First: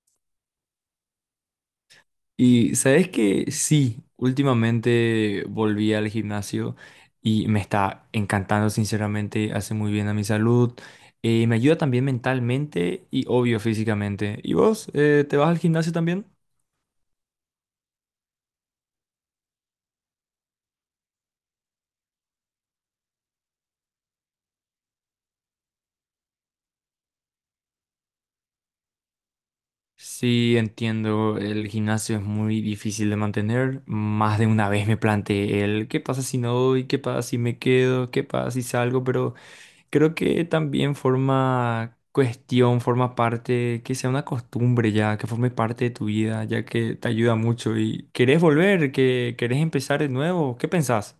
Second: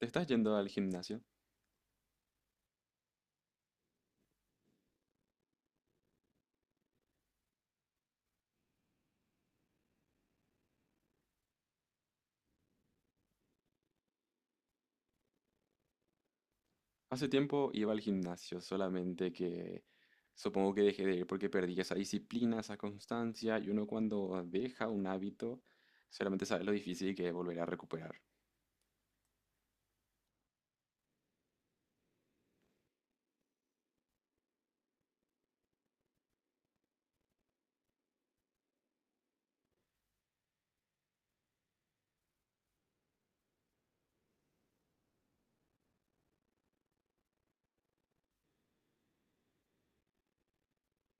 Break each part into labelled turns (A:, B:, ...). A: ¿Te estás yendo al gimnasio?
B: Y sabes que sí, últimamente volví al gimnasio y me está encantando, sinceramente, hace muy bien a mi salud, me ayuda también mentalmente y obvio físicamente. ¿Y vos, te vas al gimnasio también?
A: Hace tiempo iba al gimnasio, solamente que supongo que dejé de ir porque perdí esa disciplina, esa constancia, y uno cuando deja un hábito, solamente sabe lo difícil que es volver a recuperar.
B: Sí, entiendo, el gimnasio es muy difícil de mantener. Más de una vez me planteé el qué pasa si no voy, qué pasa si me quedo, qué pasa si salgo, pero. Creo que también forma parte, que sea una costumbre ya, que forme parte de tu vida, ya que te ayuda mucho y querés volver, que querés empezar de nuevo, ¿qué pensás?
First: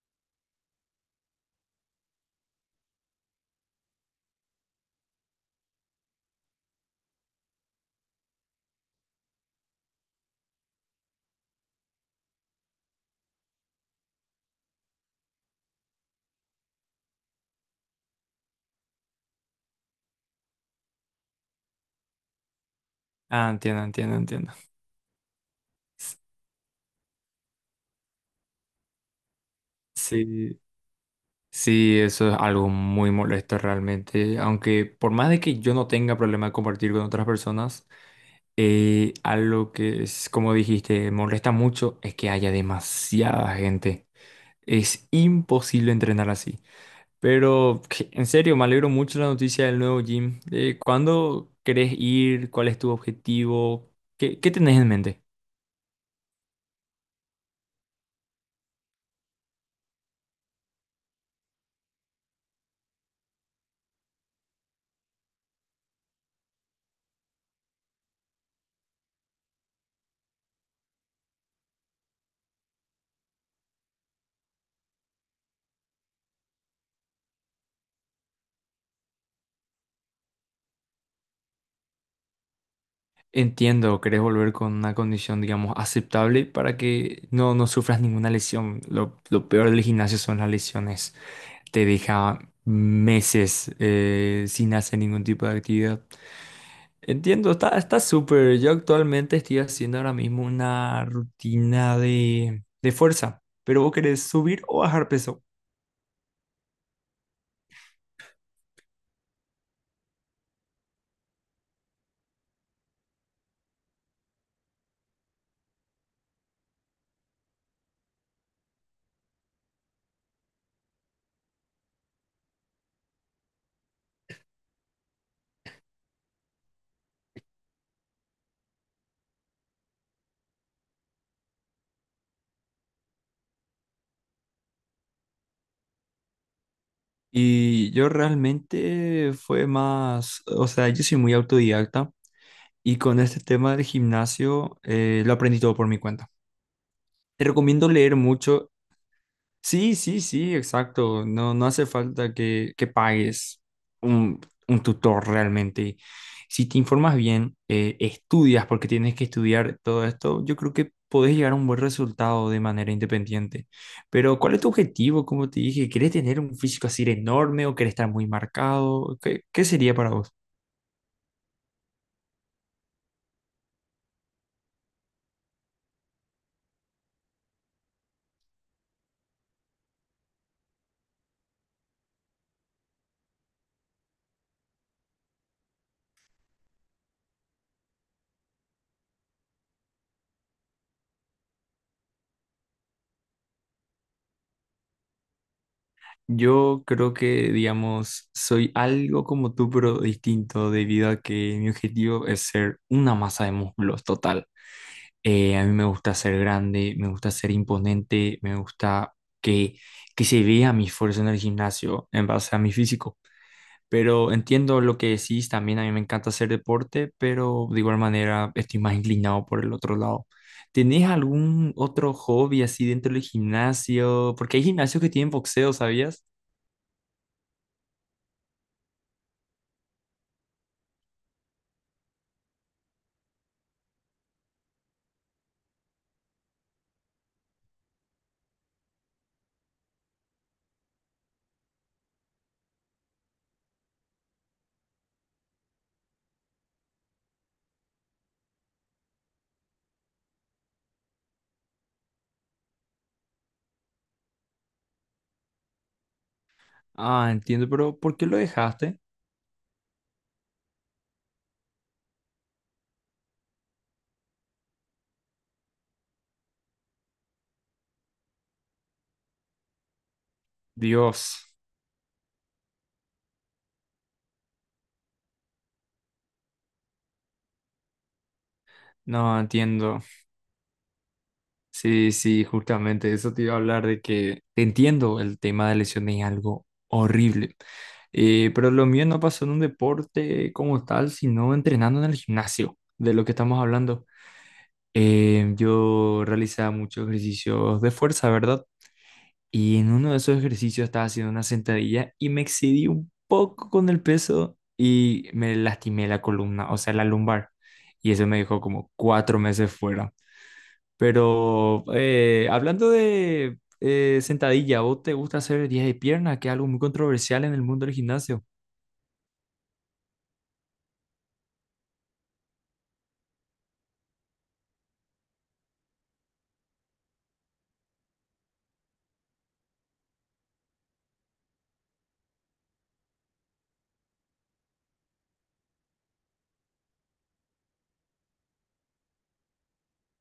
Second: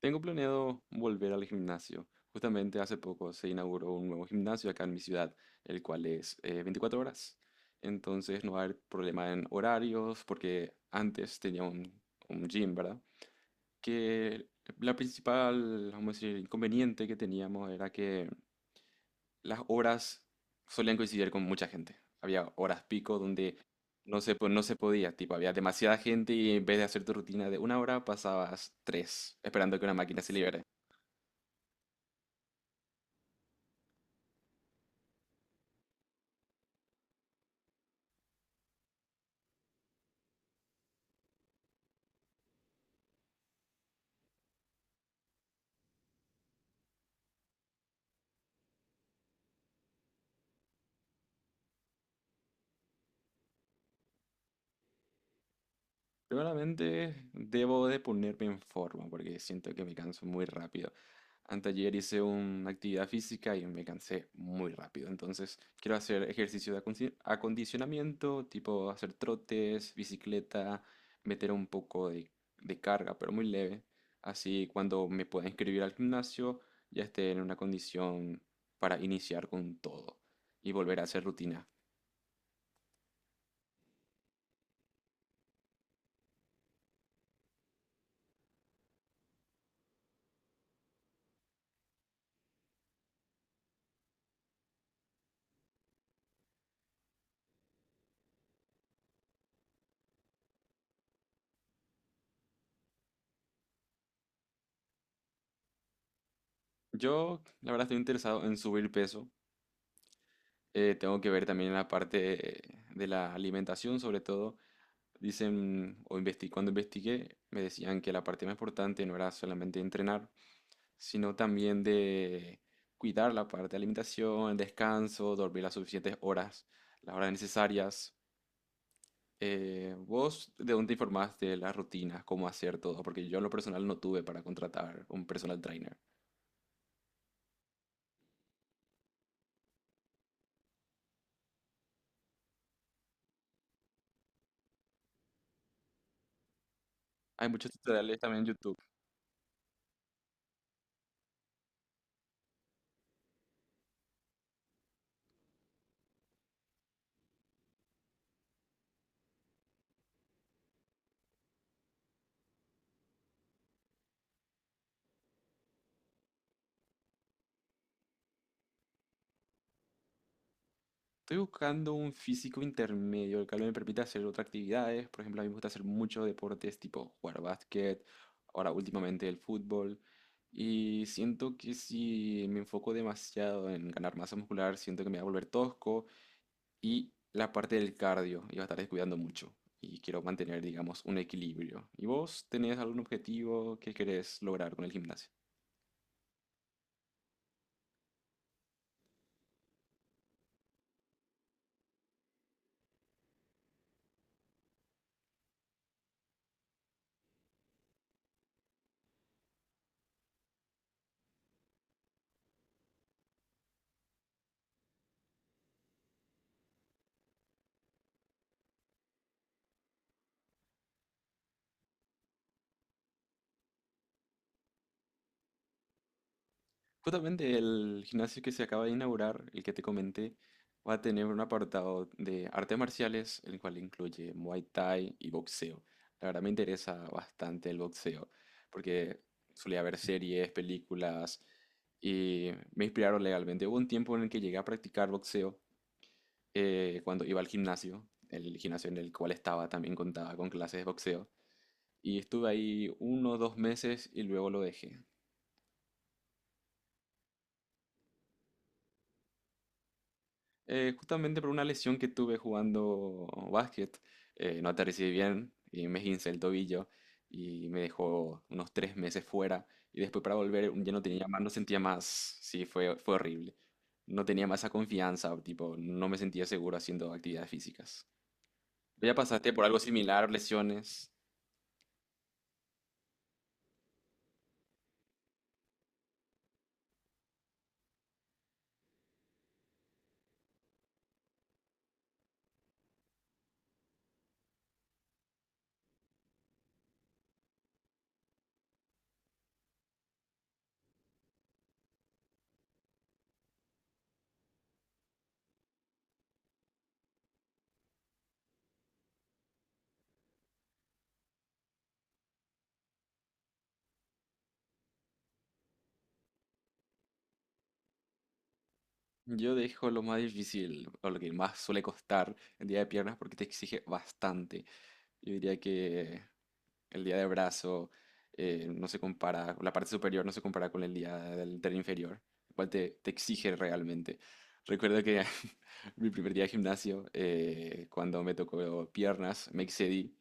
A: Tengo planeado volver al gimnasio. Justamente hace poco se inauguró un nuevo gimnasio acá en mi ciudad, el cual es 24 horas. Entonces no va a haber problema en horarios, porque antes tenía un gym, ¿verdad? Que la principal, vamos a decir, inconveniente que teníamos era que las horas solían coincidir con mucha gente. Había horas pico
B: Ah,
A: donde
B: entiendo, entiendo, entiendo.
A: no se podía, tipo, había demasiada gente y en vez de hacer tu rutina de una hora pasabas tres esperando que una máquina se
B: Sí,
A: libere.
B: sí, eso es algo muy molesto realmente, aunque por más de que yo no tenga problema de compartir con otras personas, algo que es, como dijiste, molesta mucho es que haya demasiada gente. Es imposible entrenar así. Pero en serio, me alegro mucho de la noticia del nuevo gym. ¿Cuándo querés ir? ¿Cuál es tu objetivo? ¿Qué tenés en mente?
A: Seguramente debo de ponerme en forma porque siento que me canso muy rápido. Anteayer hice una actividad física y me cansé muy rápido. Entonces quiero hacer ejercicio de acondicionamiento, tipo hacer trotes, bicicleta, meter un poco de carga, pero muy leve. Así cuando me pueda inscribir al gimnasio ya esté en una condición para iniciar con todo y volver a hacer rutina.
B: Entiendo, querés volver con una condición, digamos, aceptable para que no sufras ninguna lesión. Lo peor del gimnasio son las lesiones. Te deja meses sin hacer ningún tipo de actividad. Entiendo, está súper. Yo actualmente estoy haciendo ahora mismo una rutina de fuerza. Pero vos querés subir o bajar peso.
A: Yo, la verdad, estoy interesado en subir peso. Tengo que ver también la parte de la alimentación, sobre todo. Dicen, o cuando investigué, me decían que la parte más importante no era solamente entrenar, sino también de cuidar la parte de alimentación, el descanso, dormir las suficientes horas, las horas necesarias. ¿Vos de dónde te informás de las rutinas, cómo hacer todo? Porque yo en lo personal no tuve para contratar un personal trainer.
B: Y yo realmente fue más, o sea, yo soy muy autodidacta y con este tema del gimnasio lo aprendí todo por mi cuenta. Te
A: Hay muchos
B: recomiendo leer
A: tutoriales también en
B: mucho.
A: YouTube.
B: Sí, sí, sí, exacto. No, no hace falta que pagues un, un tutor realmente. Si te informas bien, estudias porque tienes que estudiar todo esto, yo creo que podés llegar a un buen resultado de manera independiente. Pero, ¿cuál es tu objetivo? Como te dije, ¿quieres tener un físico así de enorme o quieres estar muy marcado? ¿Qué sería para vos?
A: Estoy buscando un físico intermedio, el cual me permita hacer otras actividades. Por ejemplo, a mí me gusta hacer muchos deportes, tipo jugar básquet, ahora últimamente el fútbol. Y siento que si me enfoco demasiado en ganar masa muscular, siento que me va a volver tosco. Y la parte del cardio, iba a estar descuidando mucho. Y quiero mantener, digamos, un equilibrio. ¿Y vos tenés algún objetivo que querés lograr con el gimnasio?
B: Yo creo que, digamos, soy algo como tú, pero distinto, debido a que mi objetivo es ser una masa de músculos total. A mí me gusta ser grande, me gusta ser imponente, me gusta que, que se vea mi esfuerzo en el gimnasio en base a mi físico. Pero entiendo lo que decís, también a mí me encanta hacer deporte, pero de igual manera estoy más inclinado por el otro lado. ¿Tenés algún otro hobby así dentro del gimnasio? Porque hay gimnasios que tienen boxeo, ¿sabías?
A: Justamente el gimnasio que se acaba de inaugurar, el que te comenté, va a tener un apartado de artes marciales, el cual incluye Muay Thai y boxeo. La verdad me interesa bastante el boxeo, porque solía ver series, películas, y me inspiraron legalmente. Hubo un tiempo en el que llegué a practicar boxeo, cuando iba al gimnasio, el gimnasio en el cual estaba también contaba con clases de boxeo, y estuve ahí 1 o 2 meses y luego lo dejé.
B: Ah, entiendo, pero ¿por qué lo dejaste?
A: Justamente por una lesión que tuve jugando básquet, no aterricé bien y me esguincé el tobillo y me dejó unos 3 meses fuera y después para volver ya no tenía más,
B: Dios,
A: no sentía más, sí, fue horrible. No tenía más esa confianza, tipo, no me sentía seguro haciendo actividades físicas. ¿Ya
B: no
A: pasaste por algo
B: entiendo.
A: similar, lesiones?
B: Sí, sí, justamente eso te iba a hablar de que te entiendo, el tema de lesiones es algo horrible. Pero lo mío no pasó en un deporte como tal, sino entrenando en el gimnasio, de lo que estamos hablando. Yo realizaba muchos ejercicios de fuerza, ¿verdad? Y en uno de esos ejercicios estaba haciendo una sentadilla y me excedí un poco con el peso y me lastimé la columna, o sea, la lumbar. Y eso me dejó como 4 meses fuera. Pero hablando de sentadilla, ¿vos te gusta hacer días de pierna, que es algo muy controversial en el mundo del gimnasio?
A: Yo dejo lo más difícil o lo que más suele costar el día de piernas porque te exige bastante. Yo diría que el día de brazo no se compara, la parte superior no se compara con el día del inferior, el cual te exige realmente. Recuerdo que mi primer día de gimnasio, cuando me tocó piernas, me excedí.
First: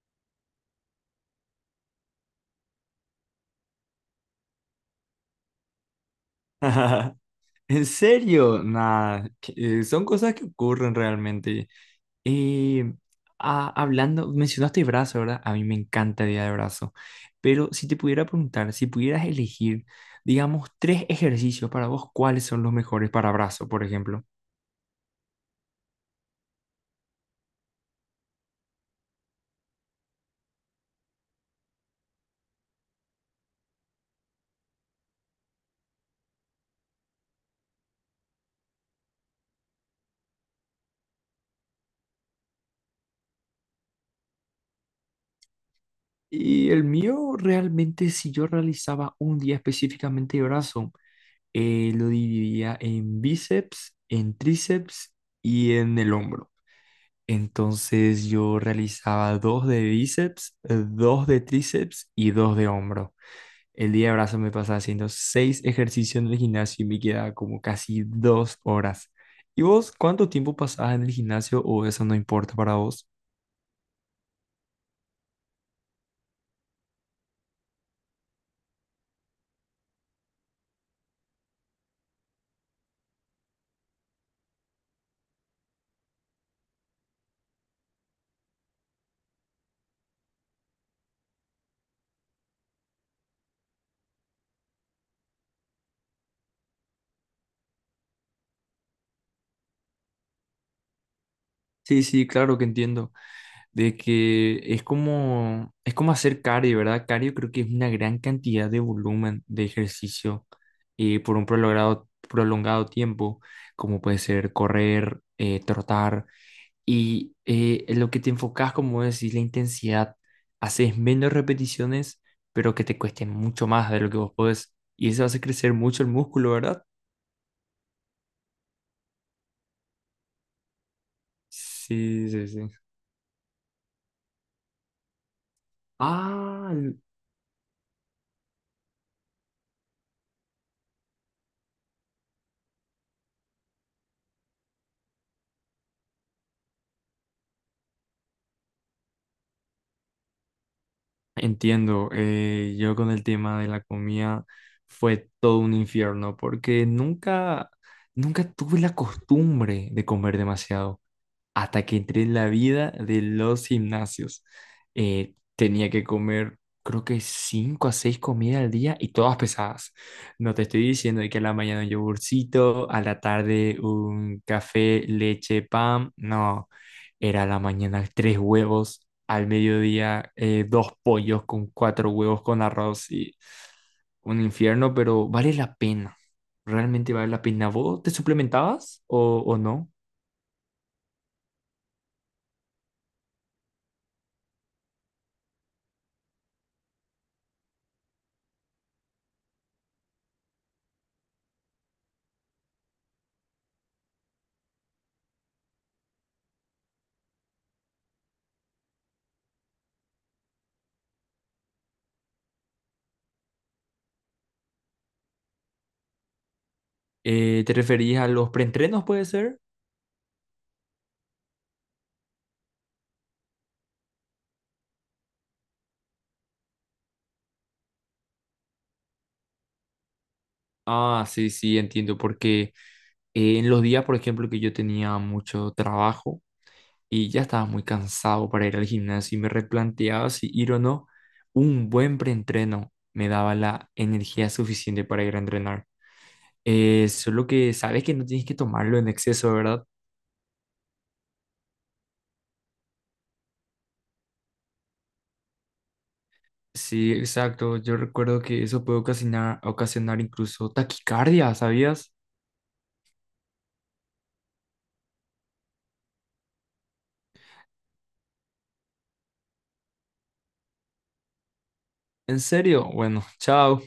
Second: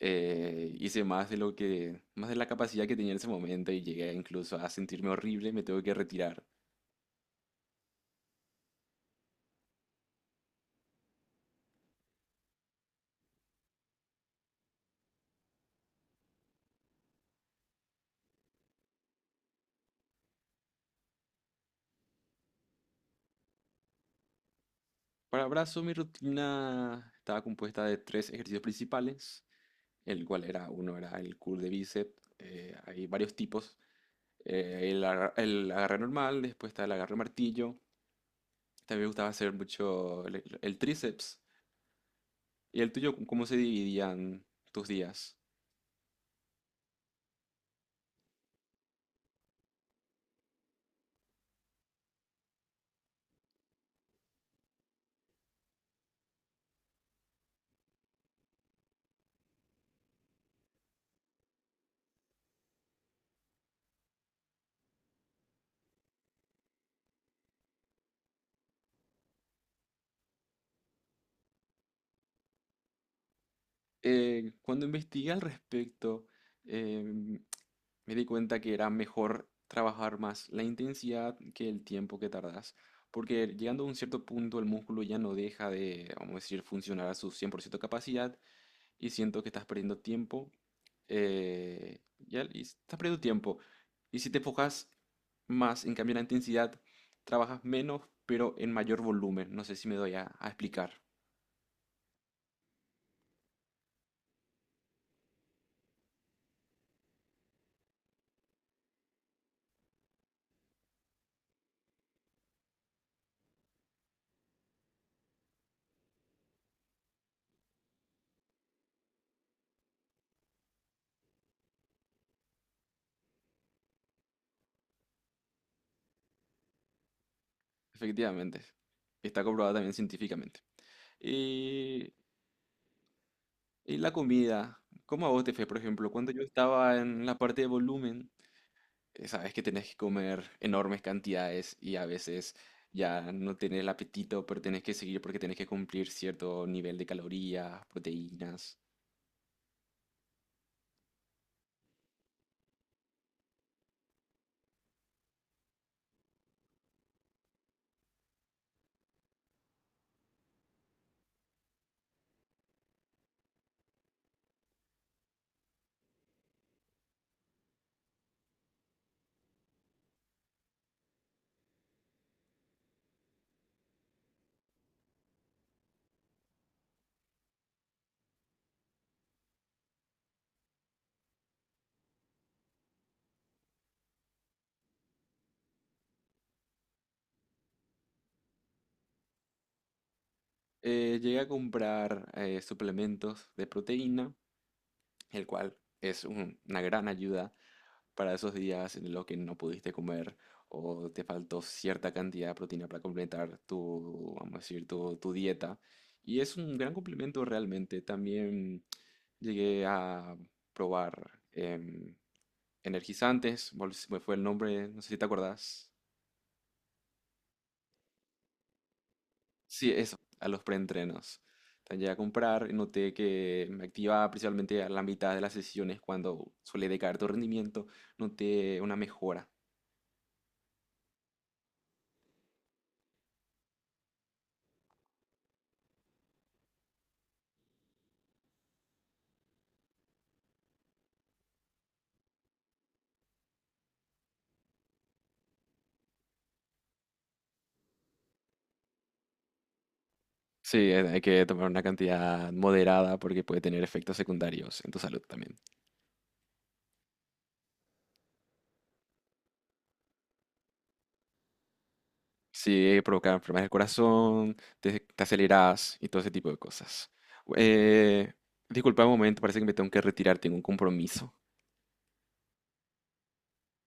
A: Hice más de lo que, más de la capacidad que tenía en ese momento y llegué incluso a sentirme horrible, me tuve que retirar.
B: ¿En serio? Nah, son cosas que ocurren realmente. Y mencionaste brazo, ¿verdad? A mí me encanta el día de brazo. Pero si te pudiera preguntar, si pudieras elegir, digamos, tres ejercicios para vos, ¿cuáles son los mejores para brazo, por ejemplo?
A: Para brazo, mi rutina estaba compuesta de tres ejercicios principales, el cual era, uno era el curl de bíceps, hay varios tipos, el agarre normal, después está el agarre martillo, también me gustaba hacer mucho el tríceps. ¿Y el tuyo, cómo se dividían tus días?
B: Y el mío realmente, si yo realizaba un día específicamente de brazo, lo dividía en bíceps, en tríceps y en el hombro. Entonces yo realizaba dos de bíceps, dos de tríceps y dos de hombro. El día de brazo me pasaba haciendo seis ejercicios en el gimnasio y me quedaba como casi 2 horas. ¿Y vos cuánto tiempo pasabas en el gimnasio o eso no importa para vos?
A: Cuando investigué al respecto, em, me di cuenta que era mejor trabajar más la intensidad que el tiempo que tardas, porque llegando a un cierto punto el músculo ya no deja de, vamos a decir, funcionar a su 100% capacidad y siento que estás perdiendo tiempo, ya, y estás perdiendo tiempo. Y si te enfocas más en cambiar la intensidad, trabajas menos, pero en mayor volumen. No sé si me doy a explicar.
B: Sí, sí, claro que entiendo. De que es como hacer cardio, ¿verdad? Cardio creo que es una gran cantidad de volumen de ejercicio por un prolongado tiempo, como puede ser correr, trotar, y en lo que te enfocas, como decís, la intensidad, haces menos repeticiones, pero que te cuesten mucho más de lo que vos podés, y eso hace crecer mucho el músculo, ¿verdad?
A: Efectivamente. Está comprobado también científicamente. Y,
B: Sí, sí, sí.
A: y la comida, ¿cómo a vos te fue, por ejemplo? Cuando yo
B: Ah,
A: estaba en la parte de volumen, sabes que tenés que comer enormes cantidades y a veces ya no tenés el apetito, pero tenés que seguir porque tenés que cumplir cierto nivel de calorías, proteínas.
B: entiendo, yo con el tema de la comida fue todo un infierno porque nunca, nunca tuve la costumbre de comer demasiado hasta que entré en la vida de los gimnasios. Tenía que comer, creo que cinco a seis comidas al día y todas pesadas. No te estoy diciendo de que a la mañana un yogurcito, a la tarde un café, leche, pan. No, era a la mañana tres huevos, al mediodía dos pollos con cuatro huevos con arroz y un infierno, pero vale la pena. Realmente vale la pena. ¿Vos te suplementabas o no?
A: Llegué a comprar suplementos de proteína el cual es una gran ayuda para esos días en los que no pudiste comer o te faltó cierta cantidad de proteína para completar tu, vamos a decir, tu dieta. Y es un gran complemento realmente. También llegué a probar energizantes, se me fue el nombre, no sé si te acordás.
B: ¿Te referías a los preentrenos, puede ser?
A: Sí, eso, a los preentrenos. Entonces llegué a comprar y noté que me activaba principalmente a la mitad de las sesiones cuando suele decaer tu rendimiento, noté una mejora.
B: Ah, sí, sí, entiendo, porque en los días, por ejemplo, que yo tenía mucho trabajo y ya estaba muy cansado para ir al gimnasio y me replanteaba si ir o no, un buen preentreno me daba la energía suficiente para ir a entrenar. Solo que sabes que no tienes que tomarlo en exceso, ¿verdad?
A: Sí, hay que tomar una cantidad moderada porque puede tener efectos secundarios en tu salud también.
B: Sí, exacto. Yo recuerdo que eso puede ocasionar incluso taquicardia, ¿sabías?
A: Sí, provoca enfermedades del corazón, te aceleras y todo ese tipo de cosas. Eh, Disculpa un momento, parece que me tengo que retirar, tengo un compromiso.
B: ¿En serio? Bueno, chao.